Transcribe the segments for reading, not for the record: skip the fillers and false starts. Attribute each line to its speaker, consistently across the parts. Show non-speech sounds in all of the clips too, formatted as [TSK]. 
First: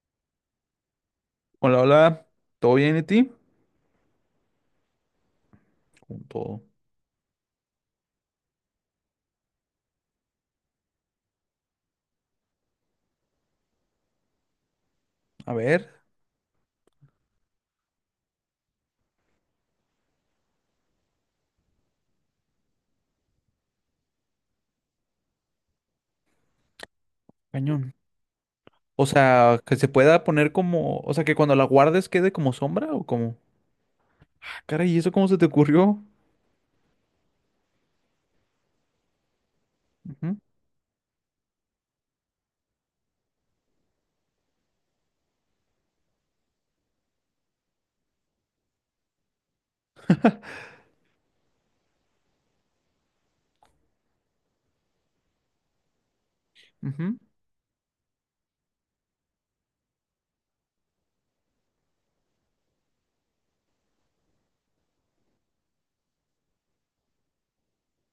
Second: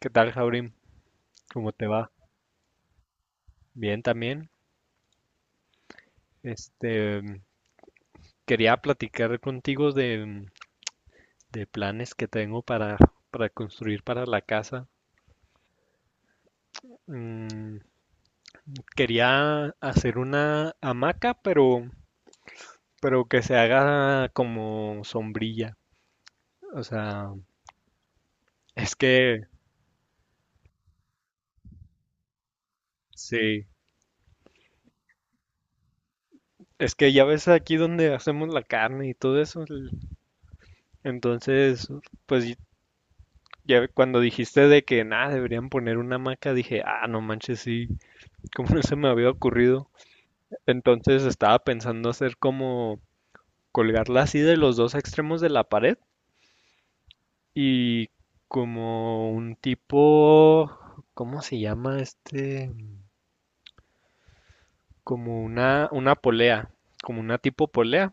Speaker 1: ¿Qué tal, Jaurim? ¿Cómo
Speaker 2: Hola,
Speaker 1: te va?
Speaker 2: hola, ¿todo bien y ti?
Speaker 1: Bien también.
Speaker 2: Con todo.
Speaker 1: Este, Quería platicar contigo de planes que tengo para construir para la casa.
Speaker 2: A ver,
Speaker 1: Mm, Quería hacer una hamaca, pero que se haga como sombrilla. O sea,
Speaker 2: cañón.
Speaker 1: es
Speaker 2: O
Speaker 1: que,
Speaker 2: sea, que se pueda poner como, o sea, que cuando la guardes quede como sombra o como.
Speaker 1: sí,
Speaker 2: Ah, caray, ¿y eso cómo se te ocurrió?
Speaker 1: es que ya ves aquí donde hacemos la carne y todo eso.
Speaker 2: Ujú,
Speaker 1: Entonces, pues ya cuando dijiste de que nada, deberían poner una hamaca, dije, ah, no manches, sí. Como no se me había ocurrido. Entonces estaba pensando hacer como colgarla así de los dos extremos de la pared,
Speaker 2: ujú.
Speaker 1: y como un tipo, ¿cómo se llama, este? Como una polea, como una tipo polea.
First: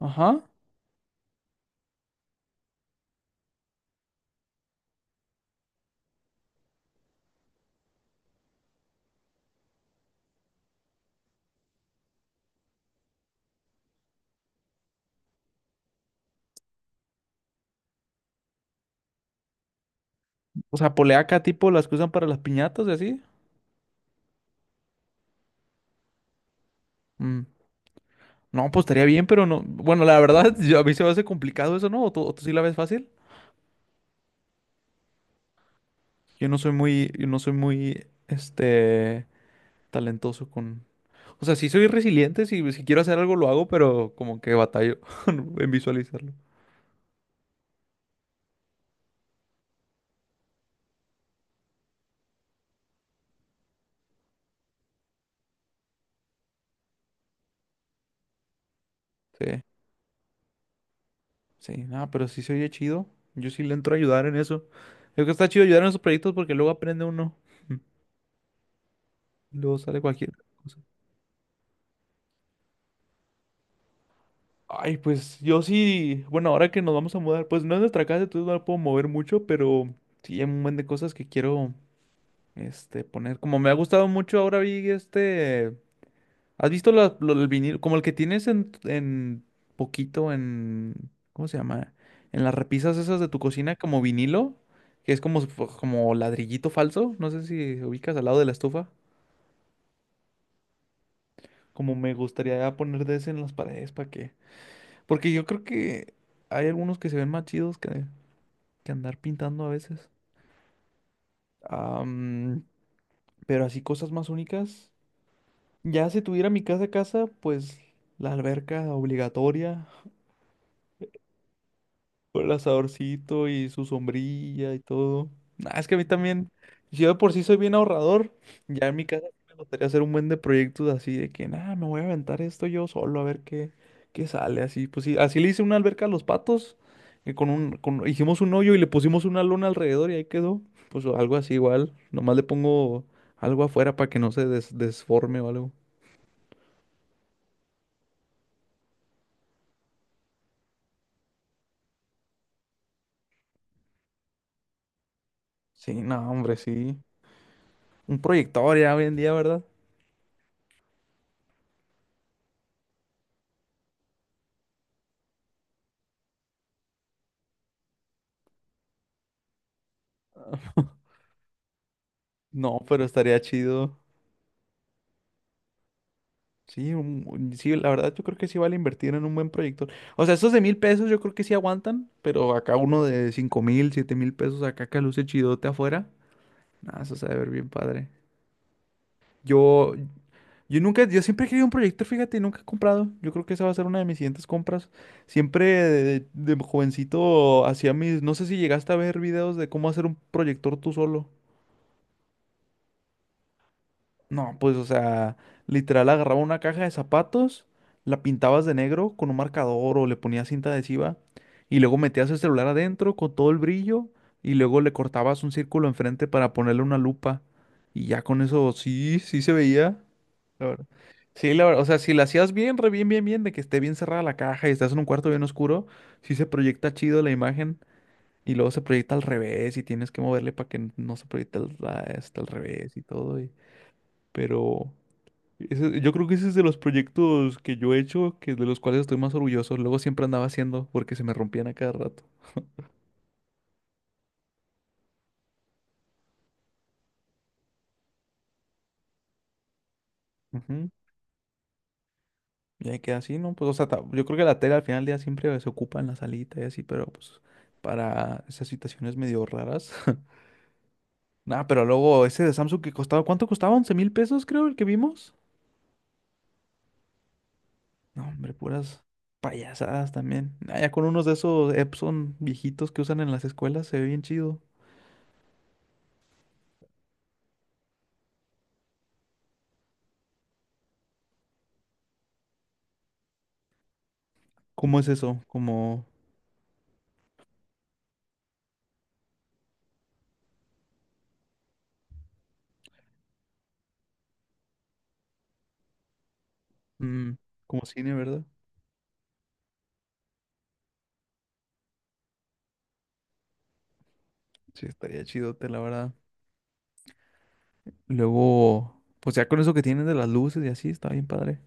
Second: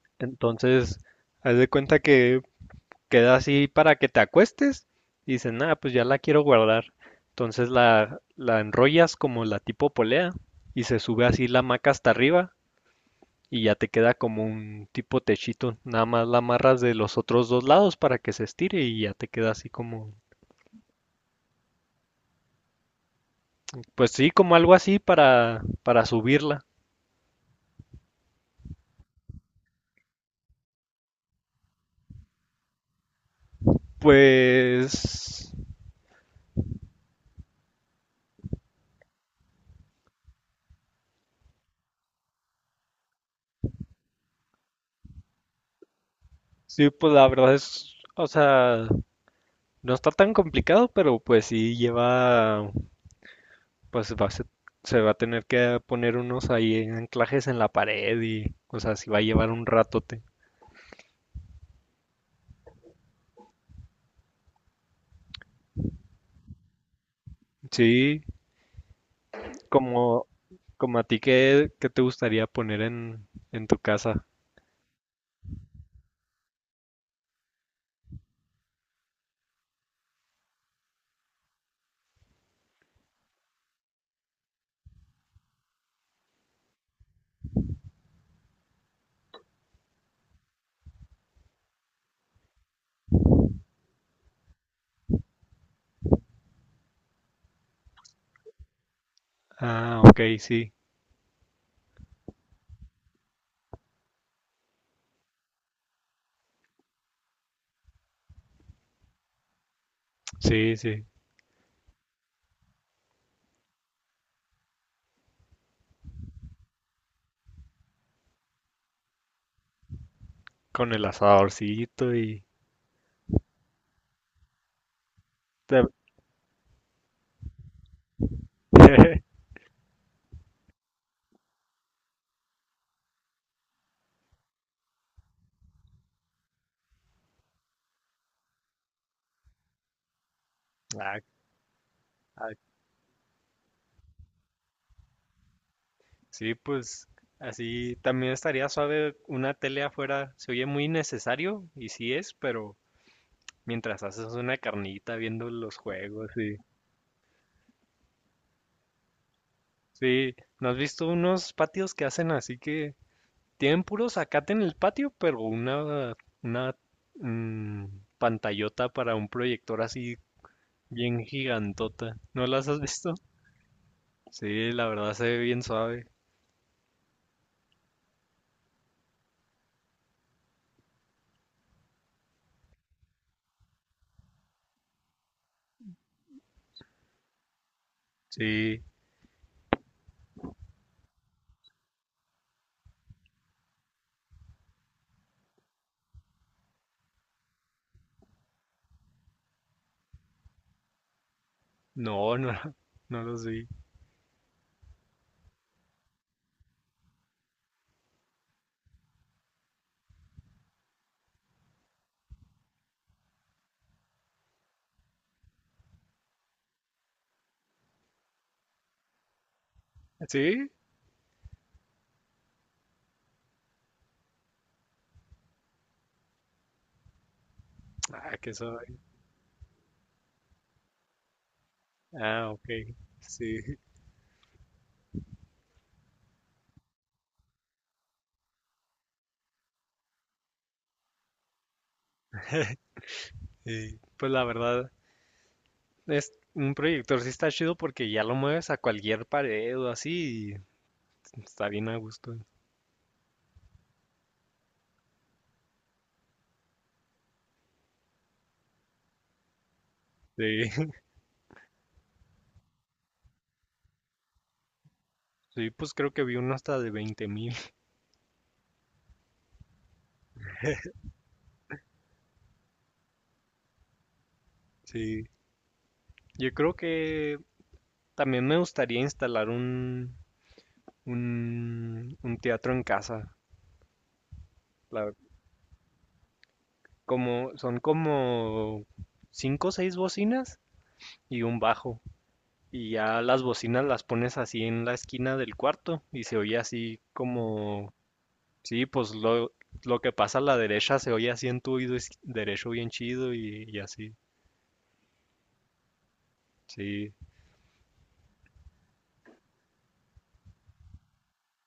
Speaker 2: Ajá.
Speaker 1: Entonces, haz de cuenta que queda así para que te acuestes y dices, nada, pues ya la quiero guardar. Entonces la enrollas como la tipo polea y se sube así la hamaca hasta arriba, y ya te queda como un tipo techito, nada más la amarras de los otros dos lados para que se estire y ya te queda así como,
Speaker 2: O sea, poleaca tipo las que usan para las piñatas y así.
Speaker 1: pues sí, como algo así para subirla.
Speaker 2: Mm. No, pues estaría bien, pero no. Bueno, la verdad, [LAUGHS] a mí se me hace complicado eso, ¿no? O tú sí la ves fácil?
Speaker 1: Pues
Speaker 2: Yo no soy muy, yo no soy muy, este, talentoso con. O sea, sí soy resiliente, si quiero hacer algo lo hago, pero como que batallo [LAUGHS] en visualizarlo.
Speaker 1: sí, pues la verdad es, o sea, no está tan complicado, pero pues sí lleva, pues se va a tener que poner unos ahí anclajes en la pared y, o sea, sí va a llevar
Speaker 2: Sí,
Speaker 1: un ratote.
Speaker 2: sí, nada, pero sí se oye chido. Yo sí le entro a ayudar en eso. Creo que está chido ayudar en esos proyectos porque luego aprende uno.
Speaker 1: Sí,
Speaker 2: Luego sale
Speaker 1: como,
Speaker 2: cualquier cosa.
Speaker 1: como a ti, ¿qué te gustaría poner en tu casa?
Speaker 2: Ay, pues yo sí, bueno, ahora que nos vamos a mudar, pues no es nuestra casa, entonces no la puedo mover mucho, pero sí hay un montón de cosas que quiero, poner. Como me ha gustado mucho, ahora vi ¿has visto el vinil? Como el que tienes en poquito en... ¿Cómo se llama? En las repisas esas de tu cocina como vinilo, que es como, si fu- como ladrillito falso. No sé si ubicas al lado de la estufa.
Speaker 1: Ah, ok, sí,
Speaker 2: Como me gustaría poner de ese en las paredes para que... Porque yo creo que hay algunos que se ven más chidos que andar pintando a veces.
Speaker 1: sí, sí,
Speaker 2: Am, pero así cosas más únicas. Ya si tuviera mi casa a casa, pues la alberca obligatoria.
Speaker 1: con el asadorcito y...
Speaker 2: Con el asadorcito y su sombrilla y todo. Nah, es
Speaker 1: ta-
Speaker 2: que a mí también, si yo de por sí soy bien ahorrador, ya en mi casa sí
Speaker 1: [LAUGHS]
Speaker 2: me gustaría hacer un buen de proyectos así de que, nada, me voy a aventar esto yo solo a ver qué sale. Así, pues sí, así le hice una alberca a los patos, y con un, con, hicimos un hoyo y le pusimos una lona alrededor y ahí quedó. Pues o
Speaker 1: ah,
Speaker 2: algo así igual, nomás le
Speaker 1: ah,
Speaker 2: pongo algo afuera para que no desforme o algo.
Speaker 1: sí, pues así también estaría suave una tele afuera, se oye muy necesario y sí es, pero mientras haces una carnita viendo los
Speaker 2: Sí,
Speaker 1: juegos
Speaker 2: no,
Speaker 1: y...
Speaker 2: hombre, sí. Un proyector ya hoy en día, ¿verdad?
Speaker 1: Sí, ¿no has visto unos patios que hacen así que tienen puro zacate en el patio, pero una mm, pantallota para un proyector así bien gigantota? ¿No las has
Speaker 2: No, pero
Speaker 1: visto?
Speaker 2: estaría chido.
Speaker 1: Sí, la verdad se ve bien suave.
Speaker 2: Sí, sí, la verdad yo creo que sí vale invertir en un buen proyector. O sea, esos de mil pesos yo creo que sí aguantan, pero acá uno de cinco mil, siete mil pesos acá que luce chidote afuera. Nada, eso se debe ver bien padre.
Speaker 1: Sí,
Speaker 2: Yo, yo nunca, yo siempre he querido un proyector, fíjate, y nunca he comprado. Yo creo que esa va a ser una de mis siguientes compras. Siempre de jovencito hacía mis, no sé si llegaste a ver videos de cómo hacer un proyector tú solo.
Speaker 1: no, no, [LAUGHS] no los vi.
Speaker 2: No, pues, o sea, literal agarraba una caja de zapatos, la pintabas de negro con un marcador o le ponías cinta adhesiva y luego metías el celular adentro con todo el brillo y luego le cortabas un círculo enfrente para ponerle una lupa y ya con eso sí, sí se veía, la
Speaker 1: ¿Sí?
Speaker 2: verdad. Sí, la verdad, o sea, si la hacías bien, re bien, bien, bien, de que esté bien cerrada la caja y estás en un cuarto bien oscuro, sí se proyecta chido la imagen
Speaker 1: Ah, qué
Speaker 2: y luego se
Speaker 1: suave.
Speaker 2: proyecta al revés y tienes que moverle para que no hasta al
Speaker 1: Ah, ok.
Speaker 2: revés y todo,
Speaker 1: Sí,
Speaker 2: pero... Yo creo que ese es de los proyectos que yo he hecho, que de los cuales estoy más orgulloso. Luego siempre andaba haciendo porque se me rompían a cada rato.
Speaker 1: sí. Pues la verdad, es un proyector, sí está chido porque ya lo mueves a cualquier pared o así y
Speaker 2: Ujú.
Speaker 1: está bien a gusto.
Speaker 2: Y ahí queda así, ¿no? Pues, o sea, yo creo que la tela al final del día siempre se ocupa en la salita y así, pero pues para esas situaciones medio raras. [LAUGHS]
Speaker 1: Sí, [LAUGHS]
Speaker 2: Nah, pero luego ese de Samsung que costaba, ¿cuánto costaba? 11 mil pesos, creo, el que vimos.
Speaker 1: sí, pues creo que vi uno hasta de 20,000.
Speaker 2: No, hombre, puras payasadas también. Ah, ya con unos de esos Epson viejitos que usan en las escuelas se ve bien chido.
Speaker 1: Sí. Yo creo que también me gustaría instalar un teatro en casa.
Speaker 2: ¿Cómo es
Speaker 1: La-
Speaker 2: eso? Como,
Speaker 1: Como, son como cinco o seis bocinas y un bajo. Y ya las bocinas las pones así en la esquina del cuarto y se oye así
Speaker 2: mm, como
Speaker 1: como...
Speaker 2: cine, ¿verdad?
Speaker 1: Sí, pues lo que pasa a la derecha se oye así en tu oído derecho, bien chido, y así.
Speaker 2: Sí, estaría chidote, la verdad.
Speaker 1: Sí.
Speaker 2: Luego, pues ya con eso que tienen de las luces y así, está bien padre.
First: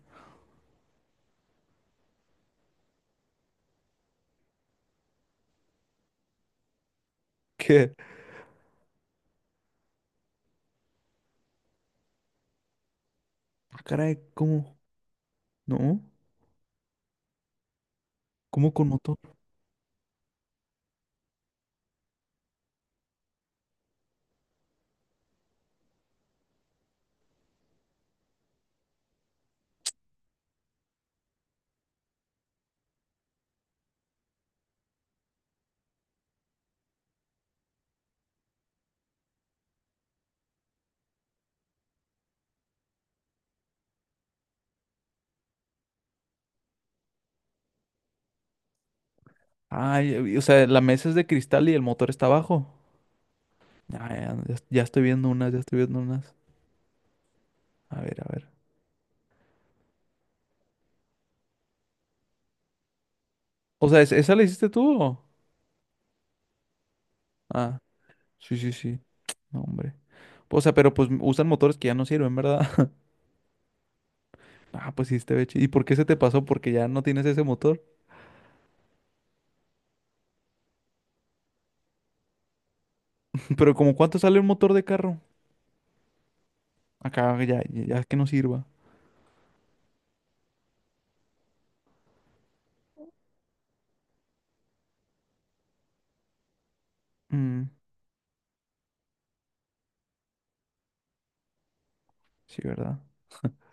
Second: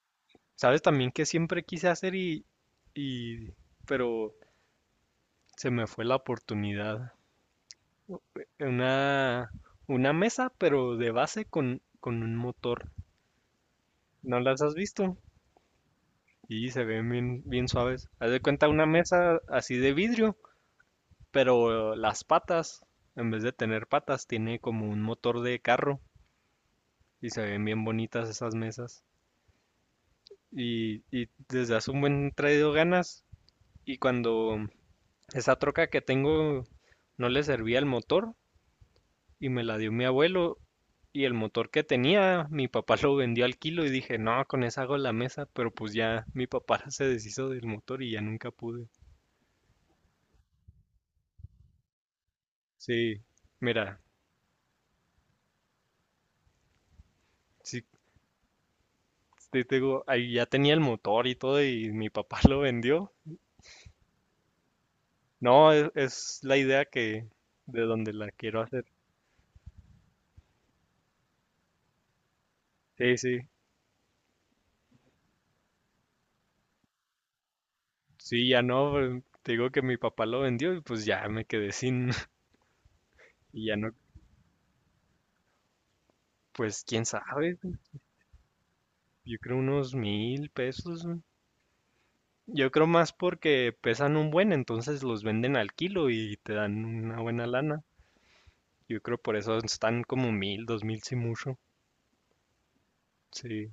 Speaker 1: ¿Sabes también que siempre quise hacer y... pero se me fue la oportunidad?
Speaker 2: [LAUGHS] ¿Qué?
Speaker 1: Una, una mesa, pero de base con un motor.
Speaker 2: Ah, caray,
Speaker 1: ¿No las has
Speaker 2: ¿cómo?
Speaker 1: visto?
Speaker 2: ¿No?
Speaker 1: Y se ven bien, bien suaves. Haz de cuenta
Speaker 2: ¿Cómo
Speaker 1: una
Speaker 2: con motor?
Speaker 1: mesa así de vidrio. Pero las patas, en vez de tener patas, tiene como un motor de carro, y se ven bien bonitas esas mesas. Y desde hace un buen traído ganas. Y cuando esa troca que tengo no le servía el motor y me la dio mi abuelo, y el motor que tenía, mi papá lo vendió al kilo y dije, no, con esa hago la mesa, pero pues ya mi papá [LAUGHS] se deshizo del motor y ya nunca pude.
Speaker 2: Ay, o sea, la mesa es de cristal y el motor está abajo.
Speaker 1: Sí, mira,
Speaker 2: Ah, ya, ya estoy viendo unas, ya estoy viendo unas.
Speaker 1: sí,
Speaker 2: A ver, a ver.
Speaker 1: te digo, ahí ya tenía el motor y todo y mi papá [LAUGHS] lo vendió.
Speaker 2: O sea, ¿esa la hiciste tú o?
Speaker 1: No, es la idea que
Speaker 2: Ah,
Speaker 1: de donde la
Speaker 2: sí,
Speaker 1: quiero
Speaker 2: sí,
Speaker 1: hacer.
Speaker 2: sí. [TSK] No, hombre. O sea, pero pues usan motores que ya no sirven, ¿verdad? [LAUGHS]
Speaker 1: Sí, sí.
Speaker 2: Ah, pues sí, este beche. ¿Y por qué se te pasó? Porque ya no tienes ese motor.
Speaker 1: Sí, ya no, pues, te digo que mi papá lo vendió y pues ya me quedé sin. [LAUGHS]
Speaker 2: [LAUGHS]
Speaker 1: y
Speaker 2: Pero
Speaker 1: ya no,
Speaker 2: ¿como cuánto sale un motor de carro?
Speaker 1: pues quién
Speaker 2: Acá
Speaker 1: sabe.
Speaker 2: ya, ya que no sirva.
Speaker 1: Yo creo unos 1,000 pesos, ¿no? Yo creo más porque pesan un buen, entonces los venden al kilo y te dan una buena
Speaker 2: Mm,
Speaker 1: lana. Yo creo por eso están como 1,000, 2,000 si mucho.
Speaker 2: sí, ¿verdad?
Speaker 1: Sí,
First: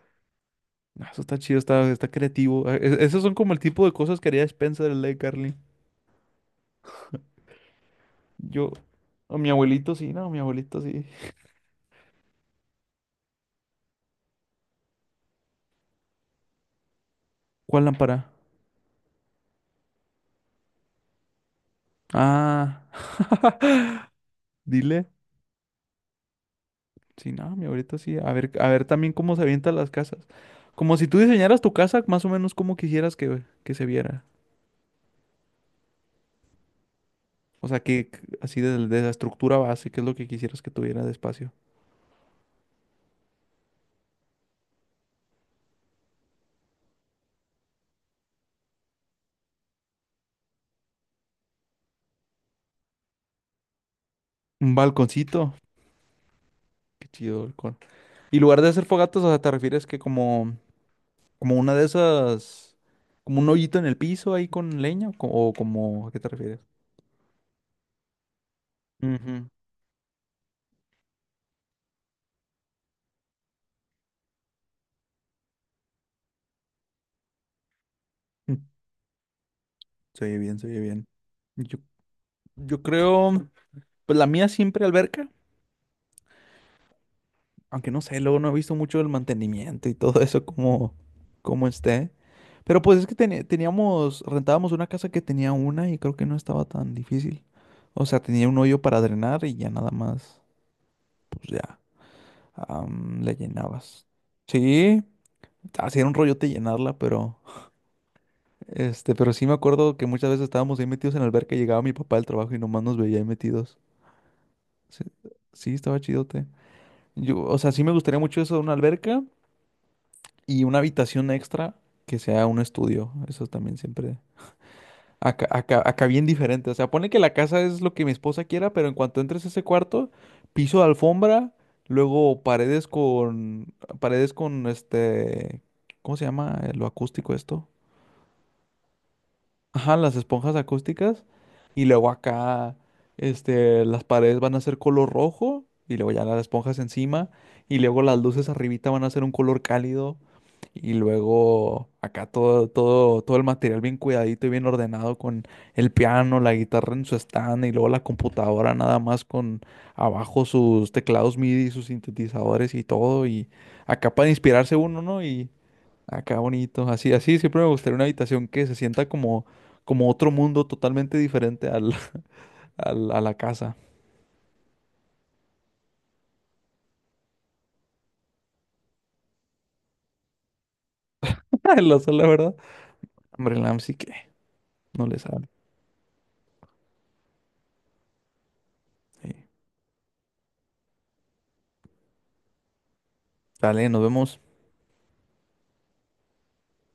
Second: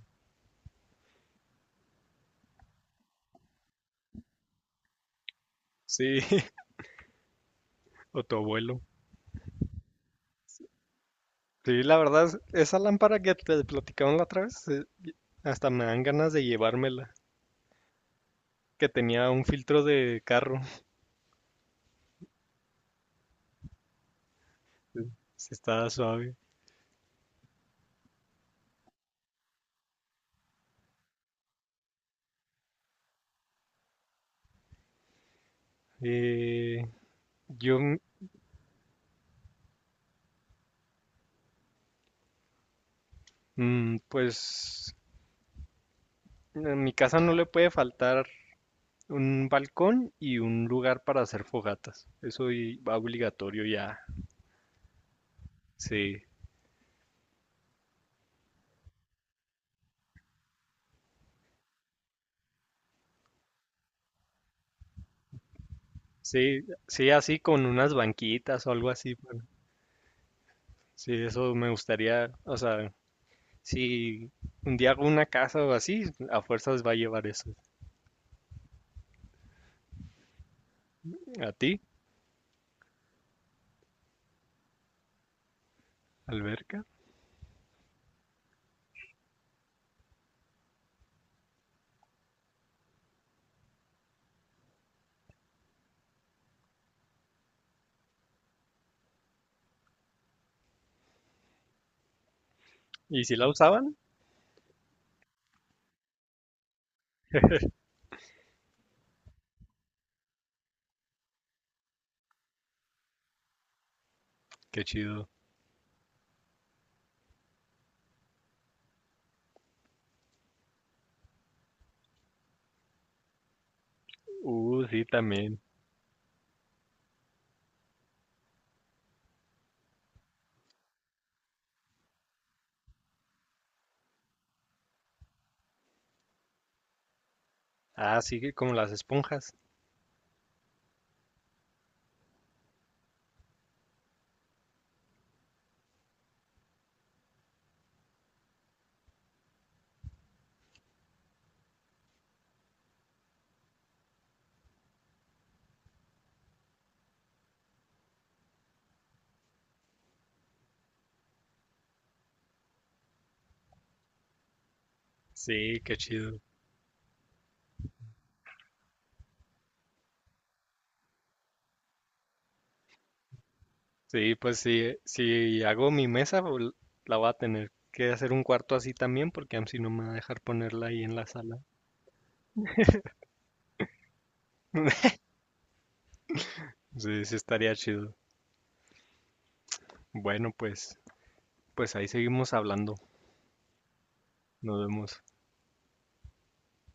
Speaker 2: Ah, eso está chido, está, está creativo. Esos son como el tipo de cosas que haría Spencer, el de Carly.
Speaker 1: sí, [LAUGHS] o tu
Speaker 2: Yo,
Speaker 1: abuelo.
Speaker 2: a mi abuelito sí, no, mi abuelito sí.
Speaker 1: Sí, la verdad, esa lámpara que te platicaban la otra vez, hasta me dan ganas de llevármela.
Speaker 2: ¿Cuál lámpara?
Speaker 1: Que tenía un filtro de carro.
Speaker 2: Ah, [LAUGHS] dile.
Speaker 1: Sí, estaba suave.
Speaker 2: Sí, no, mi abuelito sí. A ver también cómo se avientan las casas. Como si tú diseñaras tu casa, más o menos como quisieras que se viera.
Speaker 1: Eh,
Speaker 2: O
Speaker 1: yo,
Speaker 2: sea, que que así de la estructura base, que es lo que quisieras que tuviera de espacio.
Speaker 1: pues, en mi casa no le puede faltar un balcón y un lugar para hacer fogatas. Eso va obligatorio ya.
Speaker 2: Un balconcito.
Speaker 1: Sí,
Speaker 2: Qué chido balcón. Y lugar de hacer fogatas, o sea, te refieres que como... Como una de esas, como un hoyito en el piso ahí con leña, o, o como, ¿a qué te refieres?
Speaker 1: sí, sí, así con unas banquitas o algo así, pero...
Speaker 2: Ujú.
Speaker 1: Sí, eso me gustaría, o sea, si un día hago una casa o así, a fuerzas va a llevar eso.
Speaker 2: Mm, se oye bien, se oye bien.
Speaker 1: ¿A
Speaker 2: Yo,
Speaker 1: ti?
Speaker 2: yo creo, pues la mía siempre alberca,
Speaker 1: ¿Alberca?
Speaker 2: aunque no sé, luego no he visto mucho el mantenimiento y todo eso como, como esté. Pero pues es que teníamos, rentábamos una casa que tenía una y creo que no estaba tan difícil. O sea, tenía un hoyo para drenar y ya nada más, pues ya,
Speaker 1: ¿Y si
Speaker 2: le
Speaker 1: la usaban?
Speaker 2: llenabas. Sí, hacía un rollote llenarla, pero... Este, pero sí me acuerdo que muchas veces estábamos ahí metidos en la alberca y llegaba mi papá del trabajo y nomás nos veía ahí metidos.
Speaker 1: Qué
Speaker 2: Sí,
Speaker 1: chido.
Speaker 2: sí, estaba chidote. Yo, o sea, sí me gustaría mucho eso de una alberca y una habitación extra que sea un estudio. Eso también siempre.
Speaker 1: Sí,
Speaker 2: Acá,
Speaker 1: también.
Speaker 2: acá, acá bien diferente. O sea, pone que la casa es lo que mi esposa quiera, pero en cuanto entres a ese cuarto, piso de alfombra, luego paredes con ¿cómo se llama? Eh, lo acústico esto.
Speaker 1: Ah, sí, que como las esponjas.
Speaker 2: Ajá, las esponjas acústicas. Y luego acá, las paredes van a ser color rojo. Y luego ya las esponjas encima. Y luego las luces arribita van a ser un color cálido. Y luego acá todo el material bien cuidadito y bien ordenado con el piano, la guitarra en su stand y luego la computadora nada más con abajo sus teclados MIDI, sus sintetizadores y todo. Y acá para inspirarse uno, ¿no? Y
Speaker 1: Sí, qué
Speaker 2: acá
Speaker 1: chido.
Speaker 2: bonito, así, así siempre me gustaría una habitación que se sienta como, como otro mundo totalmente diferente al, [LAUGHS] a la casa.
Speaker 1: Sí, pues sí, si hago mi mesa, la voy a tener que hacer un cuarto así también, porque si no me va a dejar ponerla ahí en la sala.
Speaker 2: [LAUGHS] En la sala, ¿verdad? Hombre, el LAMP sí que no le sabe.
Speaker 1: Sí, sí estaría chido.
Speaker 2: Sí.
Speaker 1: Bueno, pues, ahí seguimos hablando.
Speaker 2: Dale, nos vemos.
Speaker 1: Nos vemos.